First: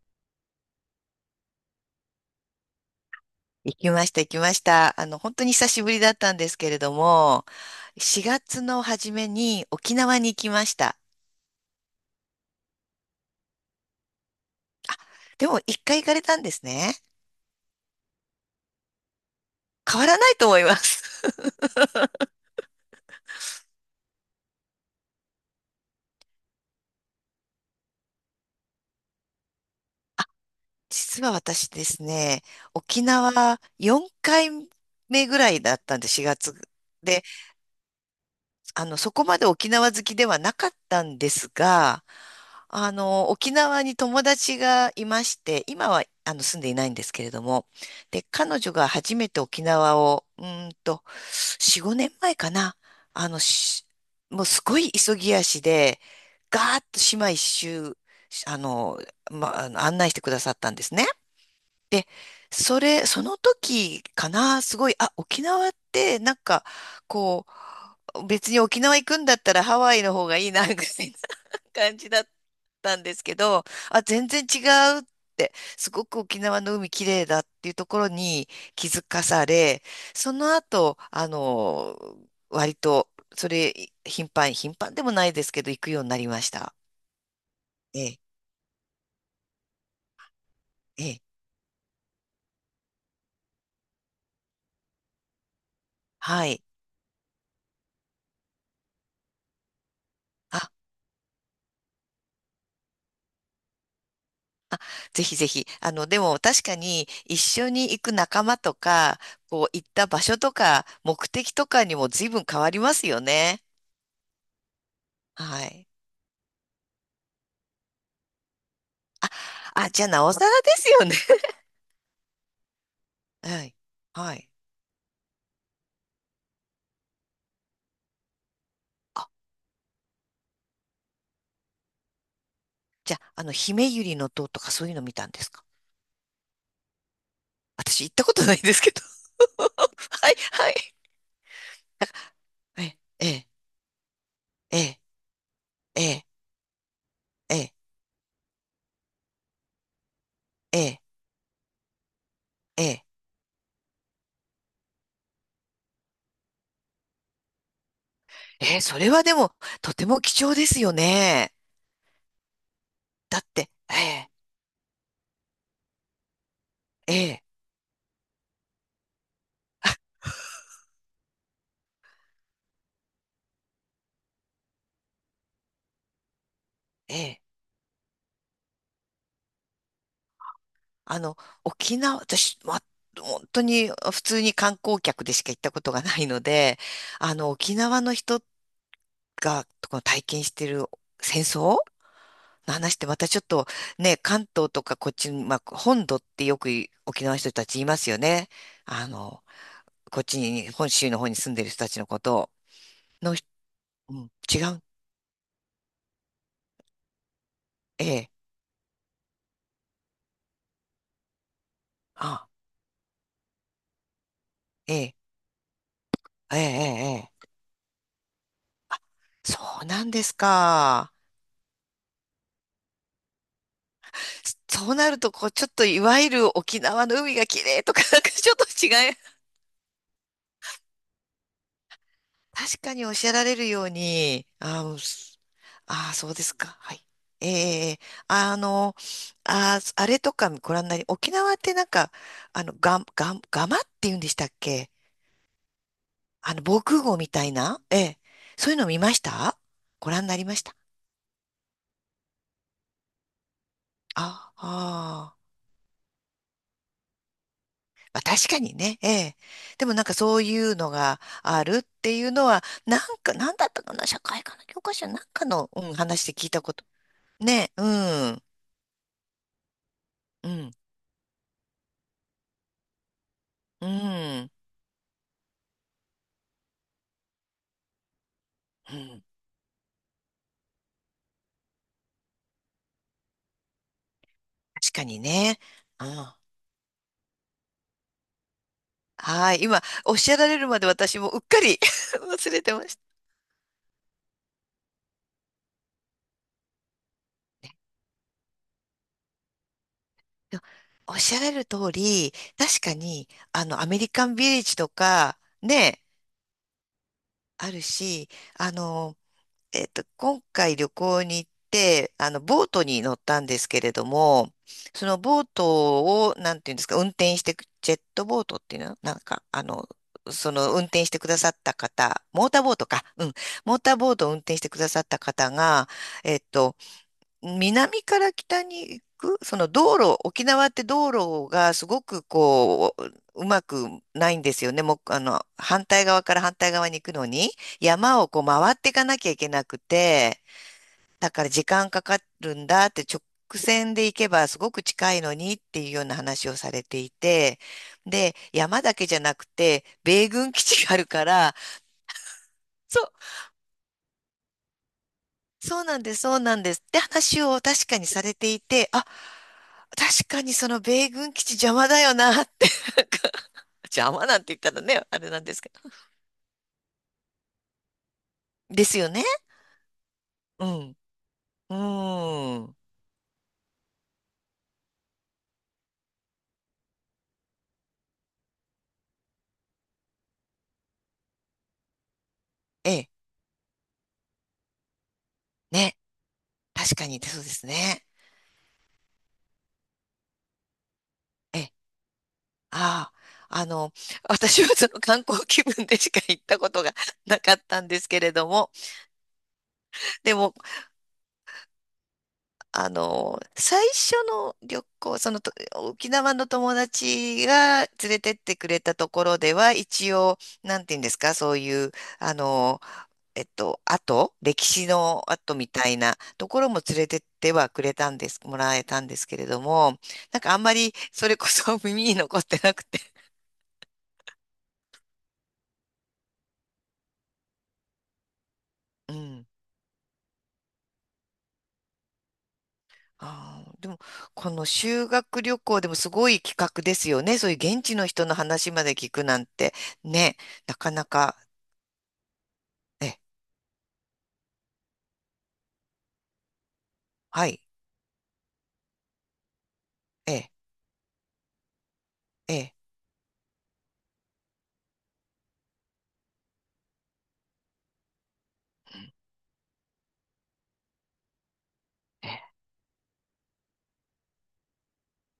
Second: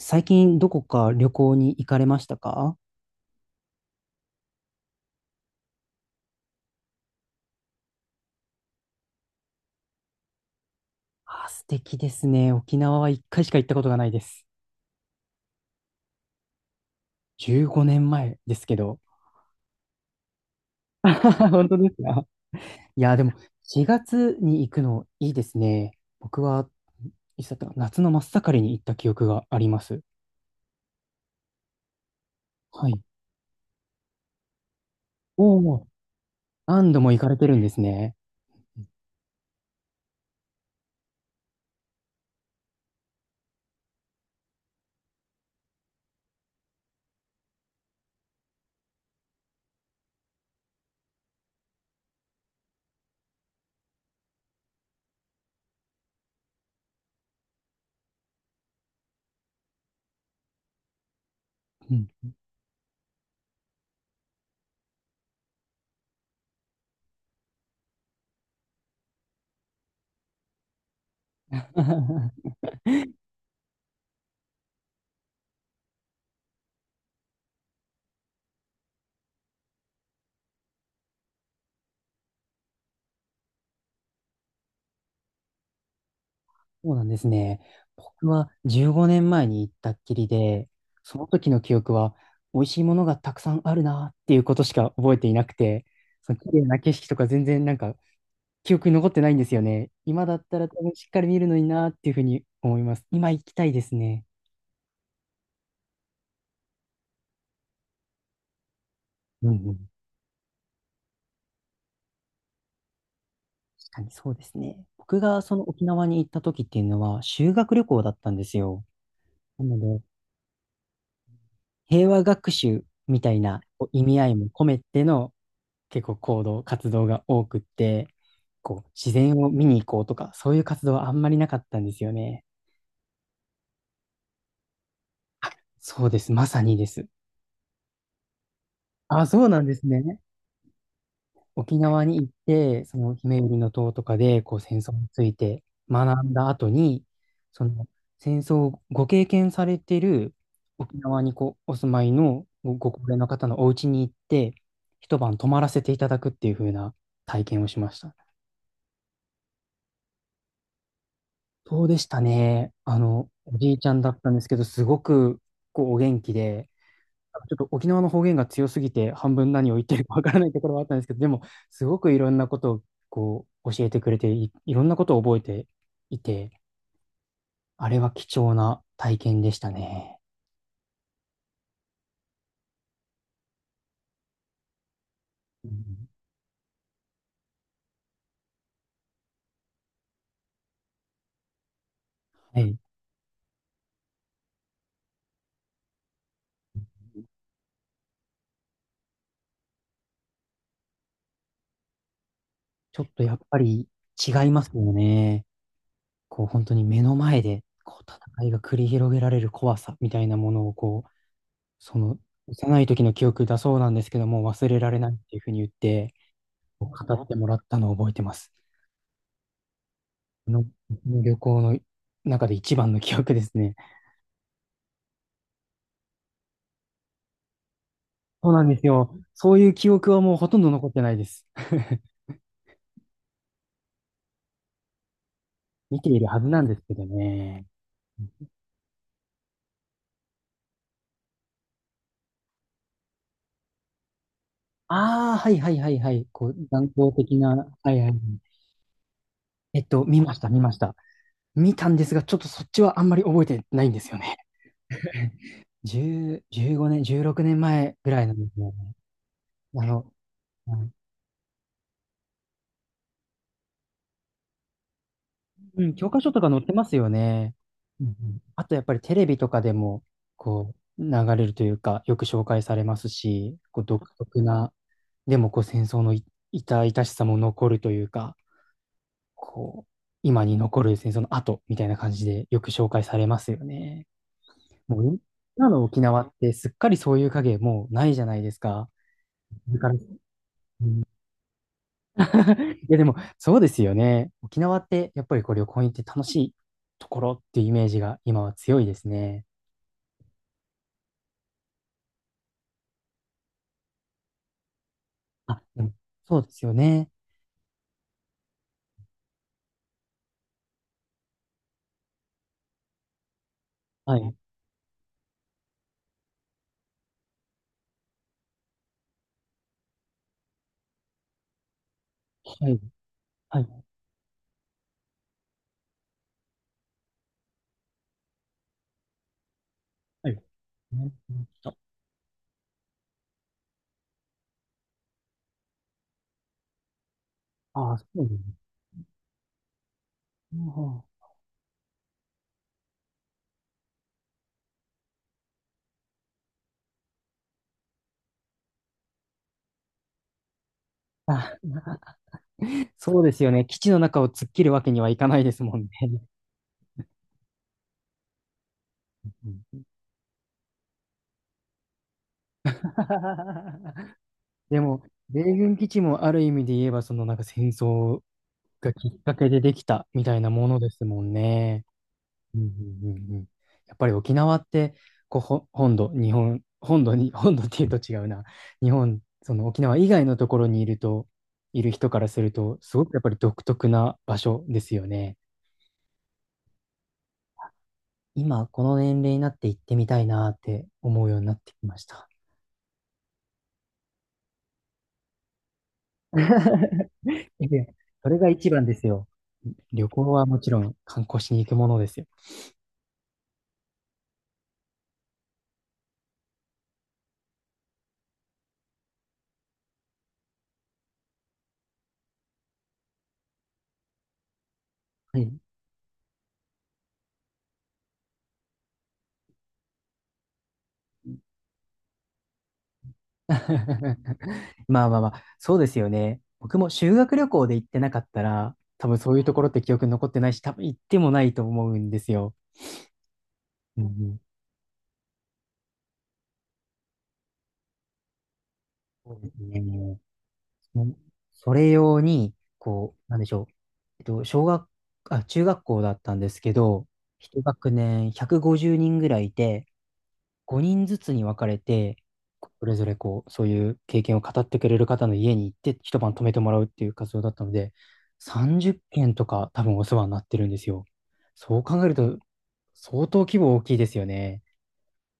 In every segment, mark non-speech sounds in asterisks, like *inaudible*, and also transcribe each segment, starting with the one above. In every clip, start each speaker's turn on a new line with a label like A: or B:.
A: 最近どこか旅行に行かれましたか？
B: 行きました、行きました。本当に久しぶりだったんですけれども、4月の初めに沖縄に行きました。
A: あ、素敵ですね。沖縄は一回しか行ったことがないです。
B: でも、一回行かれたんですね。
A: 15年前ですけど。
B: 変わらないと思います。
A: *laughs* 本当ですか？いや、でも4月に行くのいいですね。僕は、いつだったかな、夏の真っ盛りに行った記憶があります。
B: *laughs* 実は私ですね、
A: はい。
B: 沖縄4回目ぐら
A: お
B: いだっ
A: お、
B: たんで、4月。
A: 何度も行
B: で、
A: かれてるんですね。
B: そこまで沖縄好きではなかったんですが、沖縄に友達がいまして、今は住んでいないんですけれども、で、彼女が初めて沖縄を、4、5年前かな。あの、しもうすごい急ぎ足で、ガーッと島一周、あの、ま、あの案内してくださったんですね。
A: う
B: で、
A: ん。
B: その時かな、すごい、沖縄って、なんか、こう、別に沖縄行くんだったらハワイの方がいいな、ぐらい感じだっ
A: *laughs*
B: たんですけど、全然違うって、すごく沖縄の海綺麗だっていうところに気づかされ、その後、割と、それ、頻繁、頻繁でもないですけど、行くようになりました。
A: そうなんですね。
B: ええ、
A: 僕は15年前に行ったっきりで、
B: え
A: そ
B: え、
A: の時の記憶は、美味しいものがたくさんあるなっていうことしか覚えていなくて、その
B: は
A: 綺麗
B: い。
A: な景色とか全然なんか記憶に残ってないんですよね。今だったら
B: あ、
A: 多分しっかり見るのになっていうふうに思います。今行きたいですね。
B: あ、ぜひぜひ。でも確かに一緒に行く仲間とか、
A: うん
B: こう、
A: う
B: 行
A: ん。
B: った場所とか、目的とかにも随分変わりますよね。
A: 確かにそうですね。僕がそ
B: は
A: の沖
B: い。
A: 縄に行った時っていうのは修学旅行だったんですよ。
B: あ、
A: なの
B: あ、
A: で、
B: じゃあ、なおさらですよね。
A: 平和学習みたいな、
B: はい。
A: こう、意味合
B: は
A: いも
B: い。
A: 込めての、結構行動、活動が多くって、こう、自
B: あ、
A: 然を見に行こうとか、そういう活動はあんまりなかったんですよね。
B: じゃあ、姫百合の塔とかそういうの見たんですか？
A: そうです。まさにです。
B: 私行ったことないんですけど。
A: あ、
B: *laughs*
A: そうなんですね。
B: はい、はい。
A: 沖縄に行って、そ
B: え、
A: のひめ
B: え、
A: ゆりの塔とかで、こう、
B: え、
A: 戦争
B: え、
A: について学
B: え、
A: んだ後に、そ
B: え、
A: の戦争をご経験されてる
B: え、
A: 沖
B: え、
A: 縄にこうお住まいのご高
B: え、
A: 齢の方のお家に行って、一晩泊まらせていただくっていう風な体験をしました。
B: それはでも、とても貴重ですよね。
A: そうでしたね。あの、
B: だっ
A: お
B: て、
A: じいちゃ
B: え
A: んだった
B: え、
A: んですけど、すごく、こう、お元気で、
B: ええ、
A: ちょっと沖縄の方言が強すぎて、半分何を言ってるかわからないところはあったんですけど、でも、すごくいろんなことを、こう、教えてくれてい、いろんなことを覚えていて、
B: ええ、
A: あれは貴重な体験でしたね。
B: あの、沖縄、私、本当に普通に観光客でしか行っ
A: う
B: たことが
A: ん、
B: ないので、沖縄の人が、この体験してる戦争
A: は
B: の
A: い。
B: 話ってまたちょっとね、関東とかこっちに、まあ、本土ってよくい沖縄の人たち言いますよね。あの、こっちに、本州の方に住んでる人たちのことを。
A: ちょっと
B: の、
A: やっぱり
B: うん、
A: 違い
B: 違
A: ます
B: う。
A: よね。こう、本当に目の前で、こう、
B: ええ、
A: 戦いが繰り広げられる怖さみたいなものをその
B: あ、
A: 幼い時の記憶だそうなんですけども、忘れられ
B: え
A: ない
B: え、
A: っていうふうに言って、
B: ええ、え
A: 語
B: え、
A: っても
B: ええ
A: らったのを覚えてます。
B: そうなんです
A: この
B: か。
A: 旅行の中で一番の記憶ですね。
B: そうなると、こう、ちょっといわゆる沖縄の海が綺麗とか、なんか
A: そ
B: ち
A: う
B: ょっ
A: な
B: と
A: んです
B: 違い
A: よ。そういう記憶はもうほとんど残ってないです。*laughs*
B: 確かにおっしゃられるように、うんす
A: 見ている
B: そう
A: は
B: で
A: ず
B: す
A: なんで
B: か。
A: すけ
B: は
A: ど
B: い。
A: ね。
B: ええあの、あれとかご覧になり、沖縄ってなんか、がまって言うんでしたっけ
A: ああ、はいはいはいはい。こう、
B: あの、防
A: 断
B: 空
A: 交
B: 壕み
A: 的
B: たい
A: な、
B: な、
A: は
B: え
A: いはい。
B: え、そういうの見ましたご
A: 見
B: 覧に
A: ま
B: な
A: し
B: り
A: た、
B: ま
A: 見
B: し
A: ま
B: た。
A: した。見たんですが、ちょっとそっちはあんまり覚えてないんですよね。
B: ああ
A: *laughs* 10、15年、16年前ぐ
B: ま
A: ら
B: あ、
A: いなんで
B: 確か
A: すね。
B: にね、ええ。
A: あ
B: でもなん
A: の、
B: かそういうのがあるっていうのは、なんか、なんだったかな、社会科の教科書なんかの、
A: う
B: う
A: ん、
B: ん、
A: 教科
B: 話
A: 書
B: で
A: と
B: 聞
A: か
B: い
A: 載っ
B: た
A: て
B: こ
A: ま
B: と。
A: すよね。
B: ね、う
A: うんうん。
B: ん、
A: あとやっぱりテレビとかでも、
B: うん。
A: こう、流れるというか、よく紹介されますし、こう
B: う
A: 独特
B: ん。
A: な、でもこう戦争の痛々しさも残るというか、
B: うん。
A: こう、今に残る戦争の後みたいな感じでよく紹介されますよね。
B: 確
A: も
B: か
A: う
B: にね。
A: 今の沖
B: う
A: 縄っ
B: ん。
A: てすっかりそういう影もうないじゃないですか。
B: はい。
A: だ
B: 今、
A: から。
B: おっしゃられるまで私もうっかり *laughs* 忘れて
A: *laughs*
B: ま
A: い
B: し
A: や、
B: た。
A: でもそうですよね。沖縄ってやっぱりこう旅行に行って楽しいところっていうイメージが今は強いですね。
B: おっしゃられる通り、確かに、アメリカンビレッジとか、
A: あ、でも
B: ね、
A: そうですよね。
B: あるし、あの、今回旅行に行って、ボートに乗ったんですけれど
A: はい。
B: も、そのボートを、なんていうんですか、運転してく、ジェットボートっていうのなんか、その運転してくださった方、モーター
A: は
B: ボー
A: い。
B: トか、うん、
A: は
B: モー
A: い。
B: ターボートを運転してくださった方が、えっと、南から北に行く、その道路、
A: はい。
B: 沖縄って
A: ね。
B: 道路
A: あ。
B: がすごくこう、うまくないんですよね。もう、反対側から反対側に行くのに、
A: ああ、そ
B: 山
A: う
B: を
A: です
B: こう
A: ね。
B: 回っていかなきゃいけなくて、
A: あ
B: だから時間かかるんだって直線で行けばすごく近いのにっていうような話をされていて、で、山だけじゃなくて、米軍基地があるか
A: あ、
B: ら、
A: あ、
B: そう
A: そうですよね。基地の中を突っ切るわけにはいかないですも
B: そ
A: ん
B: う
A: ね。
B: なんです、そうなんです。って話を確かにされていて、
A: うん。
B: 確かにその米軍基地邪魔だよなって、なんか *laughs* 邪
A: *laughs*
B: 魔なんて言った
A: で
B: ら
A: も、
B: ね、あれな
A: 米
B: んですけ
A: 軍
B: ど。
A: 基地もある意味で言えば、そのなんか戦争
B: で
A: が
B: すよ
A: きっ
B: ね。
A: かけでできたみたいな
B: う
A: もので
B: ん。
A: すもん
B: う
A: ね。う
B: ー
A: んう
B: ん。
A: んうんうん。やっぱり沖縄って、こう、本土、日本、本土に、*laughs* 本土っていうと違うな。日本、その沖縄以外のところにいると、いる人からすると、
B: え
A: すご
B: え、
A: くやっぱり独特な場所ですよね。
B: ね。確かに、そうですね。
A: 今、この年齢になって行ってみたいなって思うようになっ
B: ええ、
A: てきました。
B: ああ、私はその観光気分でしか行ったことがな
A: *laughs*
B: かっ
A: い
B: た
A: や、
B: んですけ
A: そ
B: れ
A: れ
B: ど
A: が一
B: も、
A: 番ですよ。旅行
B: で
A: は
B: も、
A: もちろん観光しに行くものですよ。
B: 最初の旅行、そのと、沖縄の友達が連れてってくれたところでは、一応、なんていうんですか、そういう、あの、歴史の
A: はい。
B: 跡みたいなところも連れてってはくれたんです、もらえたんですけれども、なんかあんまりそれこそ *laughs* 耳に残ってなくて。
A: *laughs* まあまあまあ、そうですよね。僕も修学旅行で行ってなかったら、多
B: う
A: 分そういう
B: ん。
A: ところって記憶に残ってないし、多分行ってもないと思うんですよ。
B: ああ、でも、
A: うんうん、
B: この修学旅行でもすごい企画ですよね。そういう現地の人の話まで聞く
A: そう
B: なん
A: です
B: て、
A: ね。
B: ね、なか
A: も
B: な
A: う
B: か。
A: それ用に、こ
B: ね
A: う、なんでしょう。えっと、小学、あ、中学校だったんですけど、
B: は
A: 一
B: い。
A: 学年150人ぐらいいて、
B: ええ、
A: 5人ずつに分かれて、
B: ええ、
A: それぞれこう、そういう経験を語ってくれる方の家に行って一晩泊めてもらうっていう活動だったので、30件とか多分お世話になってるんですよ。そう考える
B: ええ
A: と相当規模大きいですよね。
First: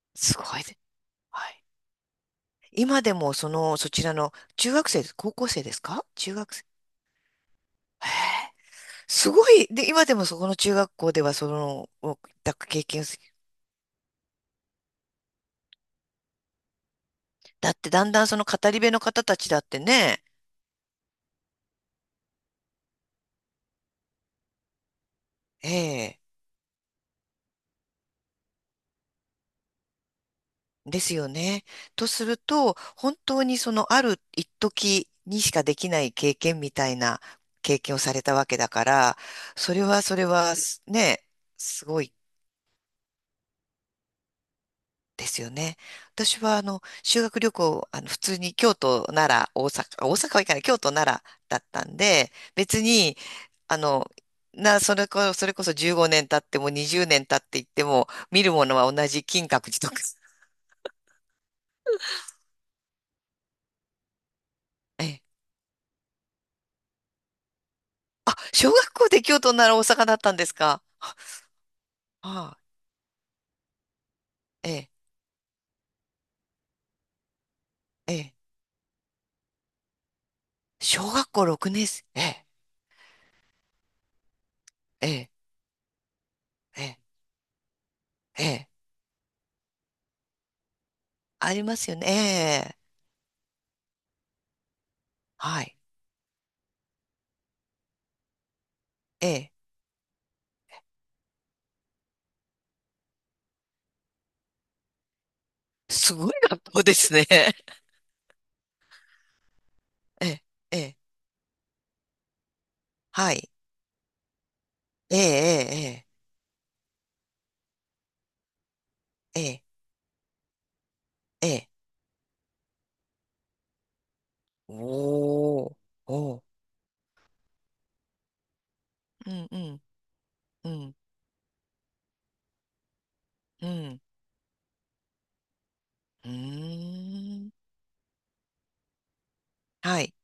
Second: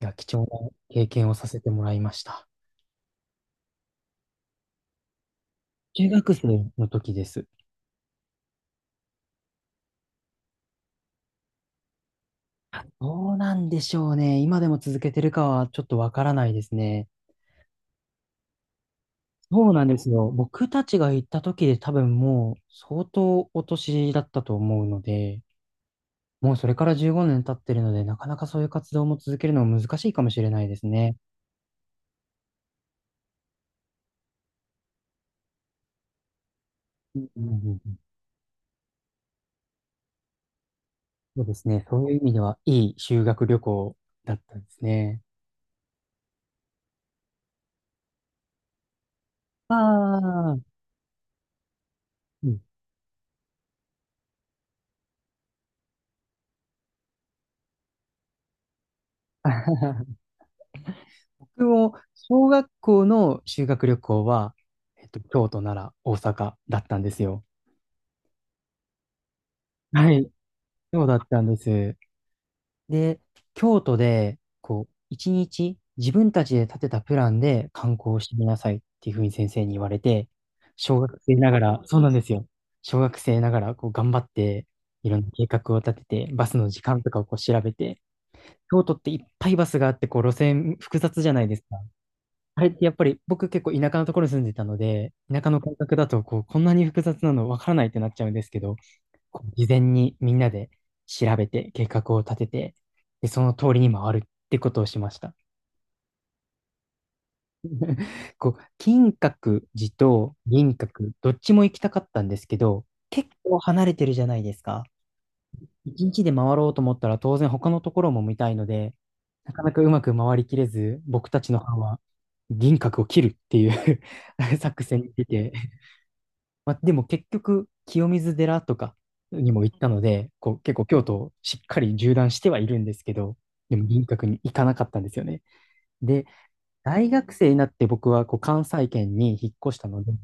A: いや、貴
B: すご
A: 重
B: い
A: な
B: で。
A: 経験をさ
B: は
A: せ
B: い。
A: てもらいました。
B: 今でも、そちらの、中学生です、高校生ですか
A: 中学
B: 中学生。
A: 生の時です。
B: へえ、すごい。で、今でもそこの中学校では、おだ経験す
A: どうなんでしょうね。今でも続けてるかはちょっとわからないですね。
B: だって、だんだんその語り部の方たちだっ
A: そう
B: て
A: なんです
B: ね、
A: よ。僕たちが行った時で多分もう相当お年だったと思うので、
B: ええ、
A: もうそれから15年経ってるので、なかなかそういう活動も続けるのも難しいかもしれないです
B: です
A: ね。
B: よね。とすると、本当にその、ある一時にしかできない経験みたい
A: う
B: な
A: んうん
B: 経
A: う
B: 験
A: ん、
B: をされたわけだから、それは、それは、すね、
A: そうですね。
B: す
A: そ
B: ご
A: う
B: い
A: いう意味では、いい修学旅行だったんですね。
B: ですよね。私はあの修学旅行、あの普通に京都、奈良、大
A: あ
B: 阪、大阪は行かない、
A: あ、
B: 京都、奈良だったんで、
A: うん。
B: 別に、あの、な、それこ、*laughs* それこそ15年経っても20年経っていっても、見るものは同じ金閣寺とか。*laughs*
A: *laughs* 僕も小学校の修学旅行は、
B: ええ。
A: 京都、奈良、大阪だったんですよ。
B: あ、小学校で京都、奈良、大阪
A: は
B: だっ
A: い。
B: たんですか。
A: そうだ
B: は
A: ったんです。
B: あ、
A: で、京都で、
B: え
A: こ
B: え、
A: う、一日自分たちで立てたプランで観
B: え
A: 光し
B: え。
A: てみなさいっていうふうに先生に言われて、小
B: 小
A: 学
B: 学
A: 生
B: 校
A: なが
B: 6
A: ら、
B: 年
A: そう
B: 生、
A: なん
B: え
A: ですよ。
B: え、
A: 小学生ながら、こう、頑張って、
B: え
A: いろんな
B: え、
A: 計画を立てて、バスの時
B: え
A: 間とかをこう調べて、
B: え、ええ
A: 京都っていっぱいバスがあって、こう、路線複雑じゃない
B: あ
A: です
B: りま
A: か。
B: すよね。
A: あれ
B: え
A: っ
B: え、
A: てやっぱり僕結構田舎のところに住んでたので、田舎の
B: は
A: 感
B: い、
A: 覚だとこう、こんなに複雑なのわからないってなっちゃうんですけど、
B: え
A: こう
B: え。
A: 事前にみんなで調べて計画を立てて、で、その通りに回るってことをしました。
B: すごい学校ですね。*laughs*
A: こう、金閣寺
B: え
A: と
B: え、
A: 銀
B: ええ。
A: 閣、どっちも行きたかったんですけど、結
B: はい。
A: 構離れてるじゃないですか。
B: え
A: 一
B: え、
A: 日で回ろうと思ったら当然他のところも見たいので、
B: ええ、え
A: なか
B: え、
A: なかうまく回りきれず、僕た
B: え
A: ちの
B: え。え
A: 班
B: え
A: は銀閣を切るっていう *laughs* 作戦に出て、
B: おー、おー。
A: まあ、でも結局、清水寺とか
B: うん、
A: に
B: う
A: も行っ
B: ん、
A: たので、こう
B: う
A: 結構
B: ん、
A: 京都をしっかり縦断してはいるんですけど、
B: う
A: でも
B: ん。
A: 輪郭に行かなかったんですよね。で、
B: うー
A: 大学生
B: ん。
A: になって僕はこう関西圏に引っ越した
B: は
A: ので、
B: い。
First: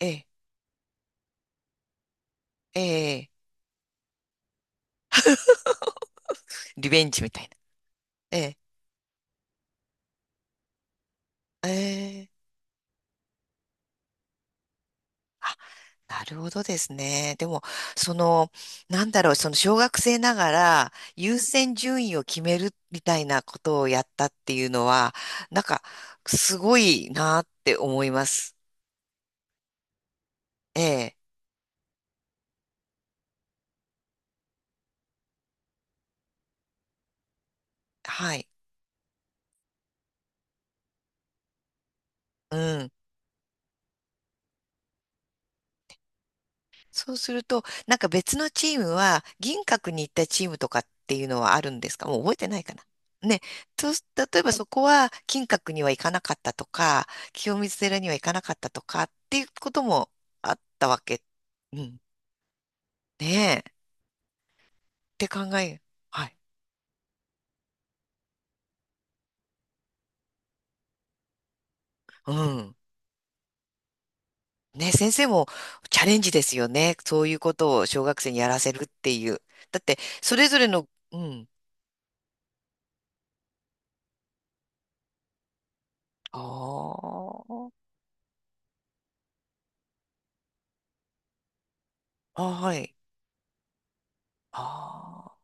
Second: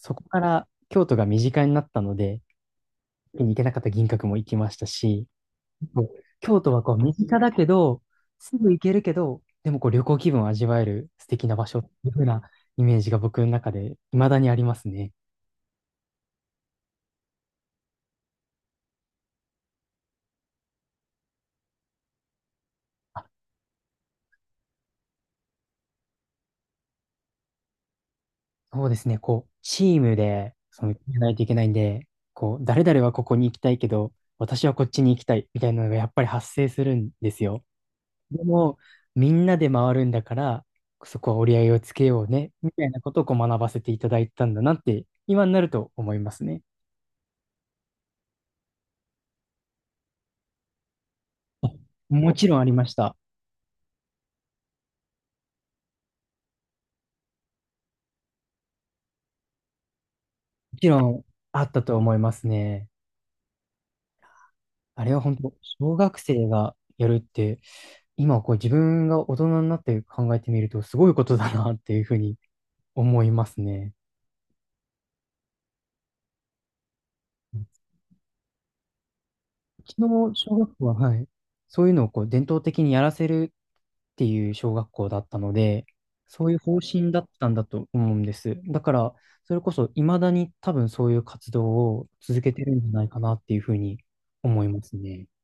B: え
A: こ
B: え、
A: から京都が身近になったので、
B: ええ。
A: 行けなかった銀閣も行きましたし、こう京都は
B: リ
A: こう
B: ベン
A: 身
B: ジみ
A: 近
B: たい
A: だ
B: な。
A: けど、
B: え
A: す
B: え、
A: ぐ行けるけど、でもこう旅行気分を味わえる素敵な場
B: え
A: 所っていう風
B: え。
A: なイメージが僕の中で未だにありますね。
B: あ、なるほどですね。でも、その、なんだろう、その小学生ながら優先順位を決めるみたい
A: あ、
B: なことをやったっていうのは、なんか、すごいなって思います。
A: そうですね、こう、チームで、
B: え
A: その、決
B: え、
A: めないといけないんで、こう、誰々はここに行きたいけど、私はこっちに行きたい、みたいなのがやっぱり発生するんですよ。
B: は
A: で
B: い。
A: も、みんなで回るんだから、そこは折り合いをつけようね、
B: う
A: みたい
B: ん。
A: なことをこう学ばせていただいたんだなって、今になると思いますね。
B: そうすると、なんか別のチームは、銀閣に行ったチームとかっていうのはあるんですか？もう
A: も
B: 覚え
A: ち
B: て
A: ろ
B: な
A: んあ
B: い
A: り
B: かな。
A: ました。
B: ね、そうす、例えばそこは金閣には行かなかったとか、清水寺には行かなかったとかっていうこともあっ
A: もち
B: たわ
A: ろ
B: け。
A: んあっ
B: う
A: たと
B: ん。
A: 思いますね。
B: ねえ、
A: あれ
B: っ
A: は
B: て
A: 本
B: 考
A: 当、
B: え、
A: 小学
B: はい。
A: 生がやるって、今こう自分が大人になって考えてみると、すごいことだなっていうふう
B: う
A: に
B: ん。
A: 思いますね。
B: ね、先生もチャレンジですよね。そういうことを小学生にやらせるっていう。だ
A: う
B: っ
A: ち
B: て、
A: の
B: それ
A: 小
B: ぞれ
A: 学校
B: の、
A: は、は
B: う
A: い。
B: ん。
A: そういうのをこう伝統的にやらせるっていう小学校だったので、そういう方
B: あ
A: 針だったんだ
B: あ、
A: と思うんです。だから、それこそ未だに多分そういう活動を続
B: あ
A: けて
B: は
A: るんじゃ
B: い。
A: ないかなっていうふうに思います
B: あ
A: ね。
B: あ。